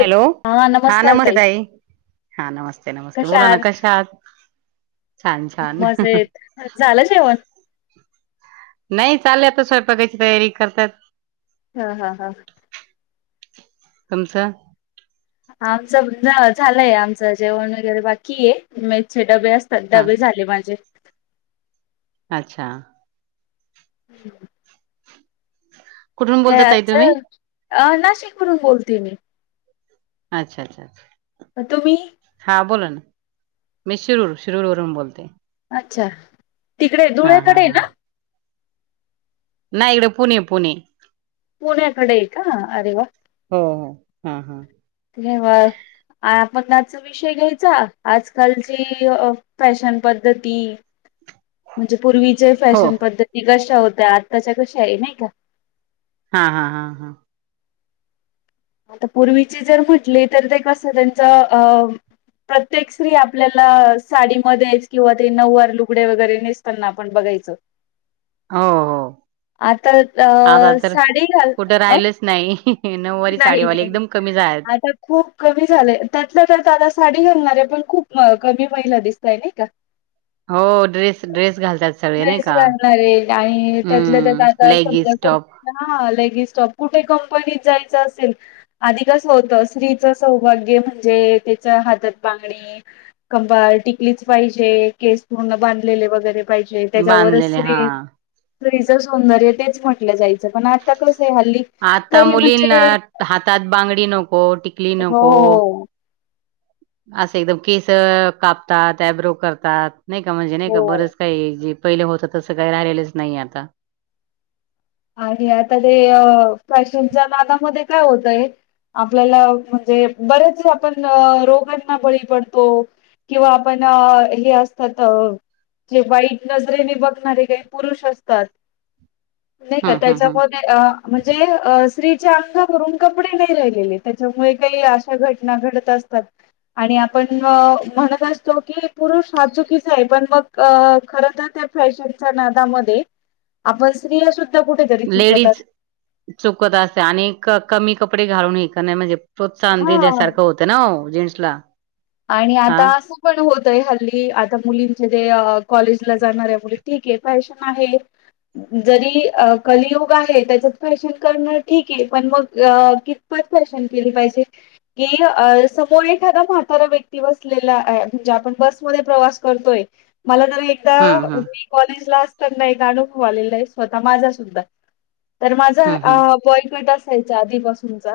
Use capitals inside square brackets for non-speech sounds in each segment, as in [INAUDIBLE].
Hello हा हा नमस्ते ताई. हा नमस कश्या आहात छान छान मजेत, झालं जेवण? नाही चालेलता स्वयंपाकाची तयारी करतात हा हा हा. तुमचं? आमचं झालंय आमचं जेवण वगैरे बाकी आहे म डबे असतात हा डबे झाले माझे अच्छा [UNINTELLIGIBLE] कुठून बोलता ताई [UNINTELLIGIBLE] तुम्ही अ नाशिक हुन बोलते मी अच्छा अच्छा अच्छा. तुम्ही? हा बोला ना मी शिरूर शिरूर वरून बोलते अच्छा तिकडे हा हा धुळ्याकडेय हा ना नाही इकडे पुणे पुणे पुण्याकडे आहे का अरे वा. हो हो हा हा. तेव्हा आपलाचं विषय घ्यायचा आजकालची फॅशन पद्धती म्हणजे पूर्वीचे हो फॅशन पद्धती कशी होत्या आत्ताच्या कशी आहे नाही का हा हा हा हा. आता पूर्वीची जर म्हटली तर ते कसं त्यांचं अ प्रत्येक स्त्री आपल्याला साडीमध्येच किंवा ते नववार लुगडे वगैरे नेसताना आपण बघायचो हो हो आता अ आता तर साडी घाल कुठं अ राहिलच नाही नऊवारी नाही साडीवाले नाही एकदम कमी झालेत आता खूप कमी झालंय त्यातलं त्यात त आता साडी घेऊन लाग. पण खूप कमी महिला दिसताय नाही का? हो ड्रेस ड्रेस घालतात सगळे नाही ड्रेस का घालणारे आणि त्यातल्या त्यात हम्म आता समजा लेगीस टॉप कुठ हां लेगिस टॉप कुठे क पण जाय [UNINTELLIGIBLE] असे आधी कस होत स्त्रीच सौभाग्य म्हणजे, तीच्या हातात बांगडी, कपाळी टिकलीच पाहिजे, केस पूर्ण बांधलेले वगैरे पाहिजे त्याच्यावरच बांधलेले हा स्त्री स्त्रीच सौंदर्य तेच म्हटलं जाईल. पण आता कस आहे हल्ली काही म्हणा [UNINTELLIGIBLE] हातात बांगडी नको टिक हो हो. असं एकदम केसं कापतात, ॲब्रो करतात. नाही का म्हणजे नाही का हो बरंच काही? पहिलं होतं तसं काही राहिलेलंच नाही आता. आणि आता ते फॅशनच्या नादामध्ये काय होतंय आपल्याला म्हणजे बरेच आपण रोगांना बळी पडतो किंवा आपण हे असतात जे वाईट नजरेने बघणारे काही पुरुष असतात नाही का हं हं हं त्याच्यामध्ये अ म्हणजे असं? स्त्रीच्या अंगावरून कपडे नाही राहिलेले, त्याच्यामुळे काही अशा घटना घडत असतात आणि आपण म्हणत असतो, की पुरुष हा चुकीचा आहे, पण मग खर तर त्या फॅशनच्या नादामध्ये आपण स्री असून लेडीज चुकत असते आणि कमी कपडे घालून य काय नाही म्हजे प्रोत्साहन हां. देण्यासारखं होतं ना ओ. जेंटसला आणि आता असू पण होत य हल्ली आता मुलींचे जे कॉलेजला जाणाऱ्या मुली ठीक आहेत. फॅशन आहे. जरी कलियुग आहे त्याच्यात फॅशन करणं ठीक आहे. पण मग कितपत फॅशन केली पाहिजे कि समोर एखादा म्हाता तारा व्यक्ती बसलेला आहे, म्हणजे आपण बसमध्ये प्रवास करतोय मला जरा एकदा हं हं मी कॉलेज ला अस ताना एक अणुभव आलेला आहे. स्वतः माझा सुद्धा तर माझा हं हं अ बॉय कट अस असायचा आधीपासूनचा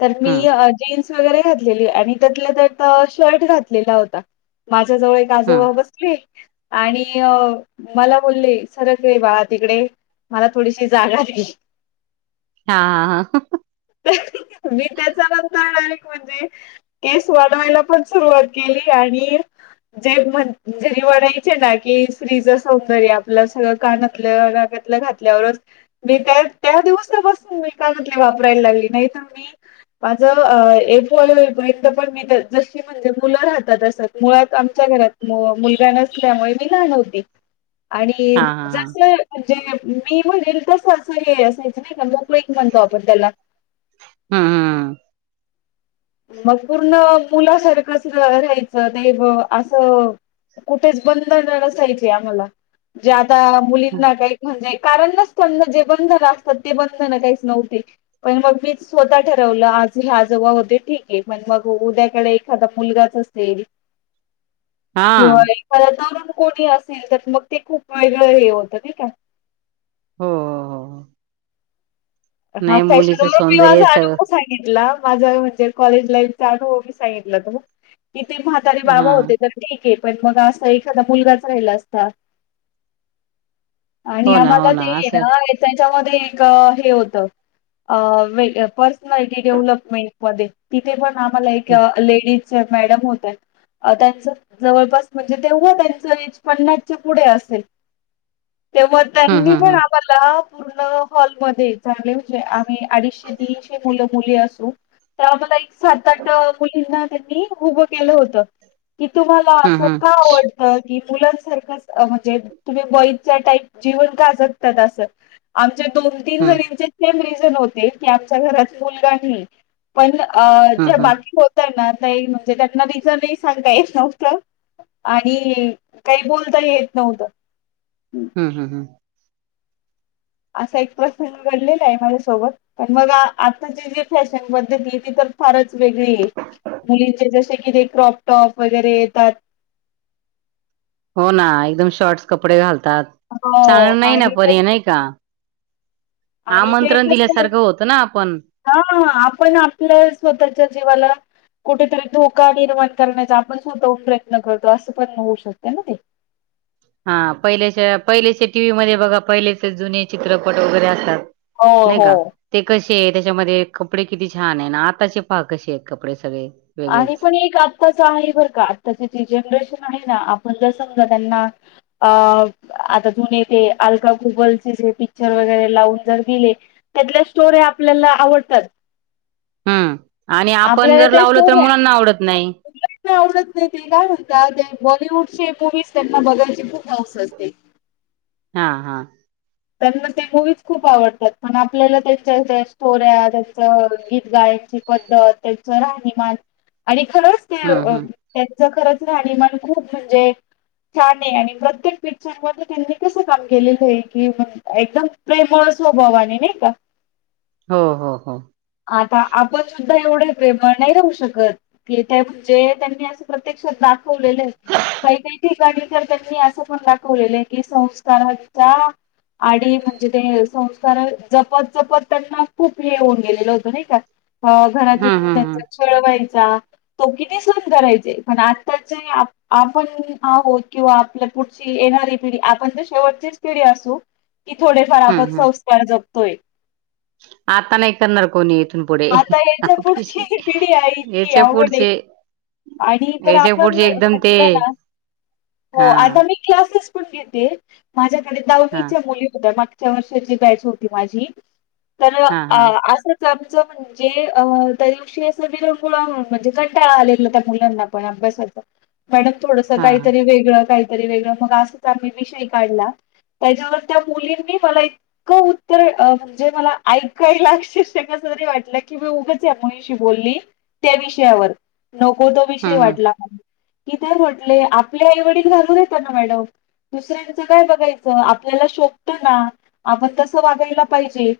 तर मी हं अ जीन्स स वगेरे घातलेली आणि त्यातल्या त्यात अ शर्ट घातलेला होता. माजा माझ्या जवळ एक हं आजोबा बसले. आणि अ मला बोलले सरक रे बाळ तिकडे मला थोडीशी जागा दिली. हा हा [INAUDIBLE] मी त्याच्या नंतर आले. म्हणजे? केस वाढवायला पण सुरुवात केली आणि जे म्हण जेंनी म्हणायचे ना कि स्त्रीच सौंदर्य आपलं सगळं कानातलं, नाकातलं घातल्यावरच मी त्या त्या दिवसापासून मी कानातले वापरायला लागली नाहीतर मी माझ अ एक वळ [UNINTELLIGIBLE] इथं पण मी जशी म्हणजे मुलं राहतात असत मुळात आमच्या घरात मु-मुलगा नसल्यामुळे मी लहान होती. आणि हा हा हा हा जस ए जे मी म्हणेल तस असं हे असायचं नाही का ग. क्विक म्हणतो आपण त्याला [INAUDIBLE] हं हं मग पूर्ण मुलासारखंच राहायचं तेव असं कुठेच बंधन नसायचे आम्हाला जे अता मुलींना काय म्हणजे कारण नसताना जे बंद झालं असतात ते बंद झाणं काहीच नव्हते. पण मग मीच स्वतः ठरवलं आज हे आज जवा होते. ठीक आहे मण मग उद्याकडे एखादा मुलगाच असेल हा त्यो [UNINTELLIGIBLE] कोणी असेल तर मग ते खूप वेगळं हे होत नाही का? हो हो. हा नाही फॅशन मुलीचं [UNINTELLIGIBLE] मी सौंदर्य माझा सगळं अनुभव सांगितला. माझ म्हणजे कॉलेज लाईफ [UNINTELLIGIBLE] सांगितलं होत मी तिथे म्हातारे बाबा हा होते थर्टी. ते पण मग अस एखादा मुलगाच राहिला असता. [INAUDIBLE] आणि हो ना हो आम्हाला ना ते ये असं ना येतान त्यामध्ये एक हे हो त अ वेग पर्स माहिती देऊन मग मी [UNINTELLIGIBLE] तिथे पण आमाला एक हम्म लेडीज त्यात मॅडम होत्यात अ त्यांच जवळपास म्हणजे तेव्हा त्यांच एज पनास च्या पुढ असेल. तेव्हा त्यांनी हम्म पण हम्म आम्हाला पूर्ण हॉलमध्ये चालेल की आम्ही अडीचशे, तीनशे मुलं-मुली असून त्या म लईच सात, आठ मुलींना त्यांनी उभं केलं होत. कि ती मला हम्म असं हम्म का आवडत्या कि. मुलं सारखं असता म्हणजे तुम्ही बॉईज चा टाई जीवंत असलं तस असलं. त्या दोन, तीन हम्म जनीं सेम रिझन होते की आमच्या घरात सुद्धा मुलगा नाही पण अ ज्या हम्म बाकी होत्या ना नाही म्हणजे त्यांना रिजनही सांगता येत नव्हत आणि काही बोलता ही येत नव्हत. ह ह ह. असा एक प्रसंग घडलेला आहे माझ्यासोबत पण मग आताची जी फॅशन पद्धती आहे ती तर फारच वेगळी आहे. मुलीचे जसे कि ते क्रॉपटॉप वगैरे येतात हो ना एकदम शॉर्टस कपडे घाल हो चांगलं नाही ना आणि ते पर्याय नाही का. आणि आमंत्रण दिल्यासारखं होतं ना आपण ह आपण आपल्या स्वतःच्या जीवाला कुठेतरी धोका निर्माण करण्याचा आपण स्वतः प्रयत्न करतो असं पण होऊ शकते ना ते. हा पहिलेच्या पहिलेच्या टीव्ही मध्ये बघा पहिलेचे जुने चित्रपट वगैरे असतात हो नाही हो. का ते कशी के त्याच्यामध्ये कपडे किती छान आहे ना आताचे पाक कसे आहेत कपडे सगळे आणि वेगळेच पण एक आत्ताच आहे बर का आत्ताची त जनरेशन आहे ना आपण जस त्यांना आता जु ते अल्का कुबलचे जे पिक्चर वगैरे लावून जर दिले त्यातल्या स्टोरी आपल्याला आवडतात हम्म आणि आपण आपल्याला जर त्या लावल तर स्टोऱ्या मुलांना आवडत नाही. मुलांना आवडत नाही ते काय म्हणता ते बॉलिवूडचे मूवीज त्यांना बघायची खूप हाऊस असते. हा हा. त्यांना ते मूवीज खूप आवडतात पण आपल्याला त्याच्या स्टोऱ्या, त्यांच गीत गायची पद्धत, त्यांच राहणीमान आणि ह. हम्म हम्म ज खरच राणीमन खूप म्हणजे छान आहे आणि प्रत्येक पिचरमध्ये त्यांनी कसं काम केलेलं आहे? कि एकदम प्रेमळ स्वभावाने नाही का. हो हो हो आता आपण एवढे प्रेम नाही राहू शकत, की ते म्हणजे त्यांनी अस प्रत्यक्षात ठवलेलं काही काही ठिकाणी तर त्यांनी असं पण दाखवलेलं आहे की संस्काराच्या आणि म्हणजे ते संस्कार जपत जपत त्यांना खूप हे होऊन गेलेलं होतं नाही का अ घरातून हम्म हम्म हम्म त्यांच खळवा्हायच तो किती सन करायचे, पण आताचे आपण आहोत किंवा आपल्या पुढची येणारी पिढी आपण तर शेवटचीच पिढी असु की थोडेफार हम्म आपत हम्म संस्कार ज होय. आता नाही करणार कोणी येत आता याच्या पुढची, पिढी आहे इतकी याच्या आवघडे पुढचे आणि तर याच्या आपण पुढचे एकदम ते म्हटलं ना हो हा आता मी क्लासेस घेते. माझ्या आणि, हा दहावीच्या मुली होतं ना च्या वर्षाची बॅच होती माझी तर हा अ हा असं च च म्हणजे, त्या दिवशी अस विरंगुळा म्हणजे कंटाळा आले त्या मुलांना पण अभ्यासाच. मॅडम थोडं हा काहीतरी वेगळं का वेग म अस चही विषय काढला, त्याच्यावर त्या मुलींनी मला इतकं उत्तर म्हणजे मला ऐकायला करी वाटलं की मी उगच या मुलीशी बोलली त्या विषयावर नको तो विषय हम्म वाटला म ती काय म्हटले आपले आईवडील घालून येत ना मॅडम दुसऱ्यांचं काय बघायचं आपल्याला शोभत का आपण तस वागायला पाहिजे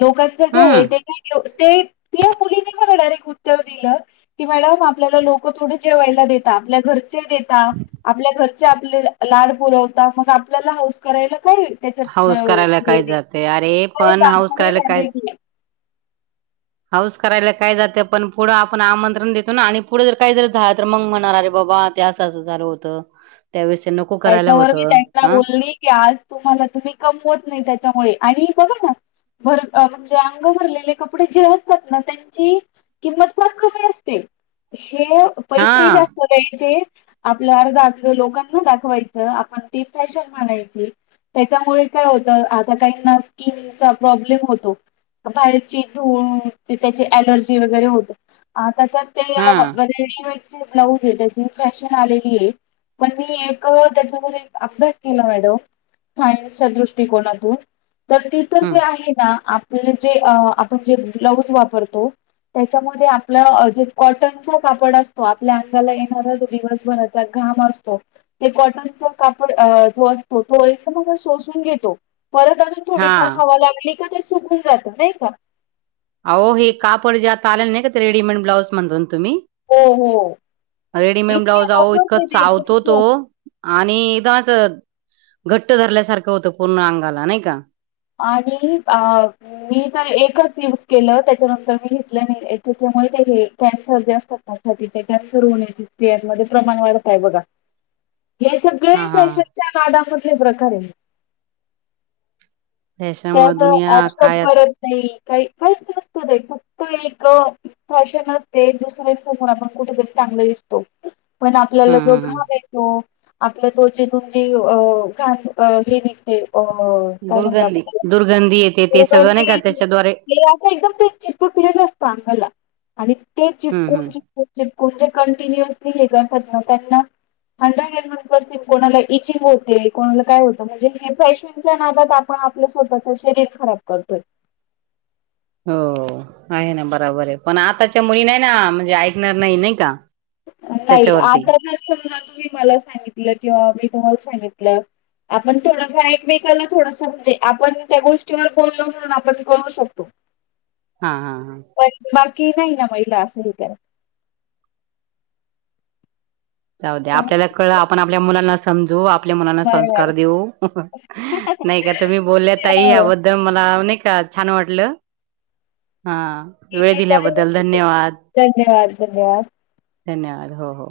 लोकांचं हम्म काय ते ते मुलीने बडरे उत्तर दिलं की मॅडम आपल्याला लोक थोड जेवायला देेतात आपल्या घर ते देता आपल्या घर चे लाड पुरव म आपल्या ह करायला काय त्याच्यात अ, हाऊस करायला हे काय नाही जाते अरे काय पण जात हाऊस नाही करायला काय डायरेक्ट हाऊस करायला काय जातं पण पुढं आपण आमंत्रण देतो ना आणि पुढं जर काही जर झालं तर मग म्हणणार अरे बाबा ते असं असं झालं होतं त्यावेळेस ते नको करायला त्याच्यावर मी होतं त्यांना अ बोलली की आज तुम्हाला तुम्ही कमवत नाही त्याच्यामुळे आणि बघा ना भर म्हणजे अंग भरलेले कपडे जे असतात ना त्यांची किंमत फार कमी असते ते हा पैसेही जास्त द्यायचे आपलं अर्ध अंग लोकांना दाखवाय वायच आप ते फशन म्हय त्याच्यामुळे काय होत आता काही स्किनचा प्रॉब्लेम होतो बाहेरची धूळ त्याची अलर्जी वगैरे होते आत तसच ते हा रेडीमेड ब्लाउज आहे त्याची फॅशन आलेली आहे पण मी त्याच्यावर अभ्यास केला मॅडम सायन्सच्या दृष्टिकोनातून तर तिथं हम्म जे आहे ना आ आप जे आपण जे ब्लाऊज वापरतो त्याच्यामध्ये आपलं जे कॉटनचा कापड असतो आपल्या अंगाला येणारा जो दिवसभराचा घाम असतो ते कॉटनचा कापड जो असतो तो एकदम असा शोसून घेतो परत अजून हा थोडीफार हवा लागली का सुकून जात नाही का अहो हे कापड ज्या आत आले नाही का ते रेडीमेड ब्लाउज म्हणतन तुम्ही हो हो रेडीमेड इतके ब्लाऊज अहो बोगस इतकं आहे ते चावतो तो एकदम आ आणि एकदमच घट्ट धरल्यासारखं होतं पूर्ण अंगाला नाही का आणि अ मी तर एकच यूज केलं त्याच्यानंतर मी घेतलं नाही त्याच्यामुळे ते हे कॅन्सर जे असतात ना छातचे कॅन्सर होण्याचे से मध्ये प्रमाण वाढत आहे बघा हे सगळे हा हा फॅशनच्या नादामध्ये प्रकारे. त्याच्यामुळे त्याच दुनिया [UNINTELLIGIBLE] काय आता. करत नाही. काही काहीच नसत का फक्त एक फॅशन असते, दुसऱ्यां समोर आपण कुठेतरी चांगलं दिसतो. पण आपल्याला हम्म जो हम्म घाव हम्म येतो आपल्या त्वचेतून जे अ घाम हे निघते अ काय म्हण दुर्गंधी दुर्गंधी येते ते सगळं नाही का त्याच्याद्वारे ते असं एकदम ते चितप पिलेलं असत आंगाला आणि ते हम्म चिपकून हम्म चिपकून चिपकून जे कंटिन्यूअरस [UNINTELLIGIBLE] हंड्रेड अँड वन परसेंट कोणाला इचींग होते कोणाला काय होतं म्हणजे हे फॅशनच्या नादात आप आपण आपलं स्वतःच शरीर खराब करतो. हो आहे ना बराबर आहे,. पण आताच्या मुली नाही ना म्हणजे ऐकणार नाही नाही का नाही त्याच्यावरती आता जर समजा तुम्ही मला सांगितलं किंवा, सांगितलं आपण थोडस एकमेकाला थोडस म्हणजे आपण त्या गोष्टीवर बोललो म्हणून आपण कळू शकतो हा हा हा की नाही ना महिला असंही करल जाऊ द्या आपल्याला कळलं आपण आपल्या मुलांना समजो आप आपल्या मनाला बरोबर संस्कार देऊ, नाही का तुम्ही बोलल्या ताई हो, याबद्दल मला नाही. का छान वाटलं. हा ठीक वेळ आहे दिल्याबद्दल चालेल, धन्यवाद धन्यवाद धन्यवाद धन्यवाद हो हो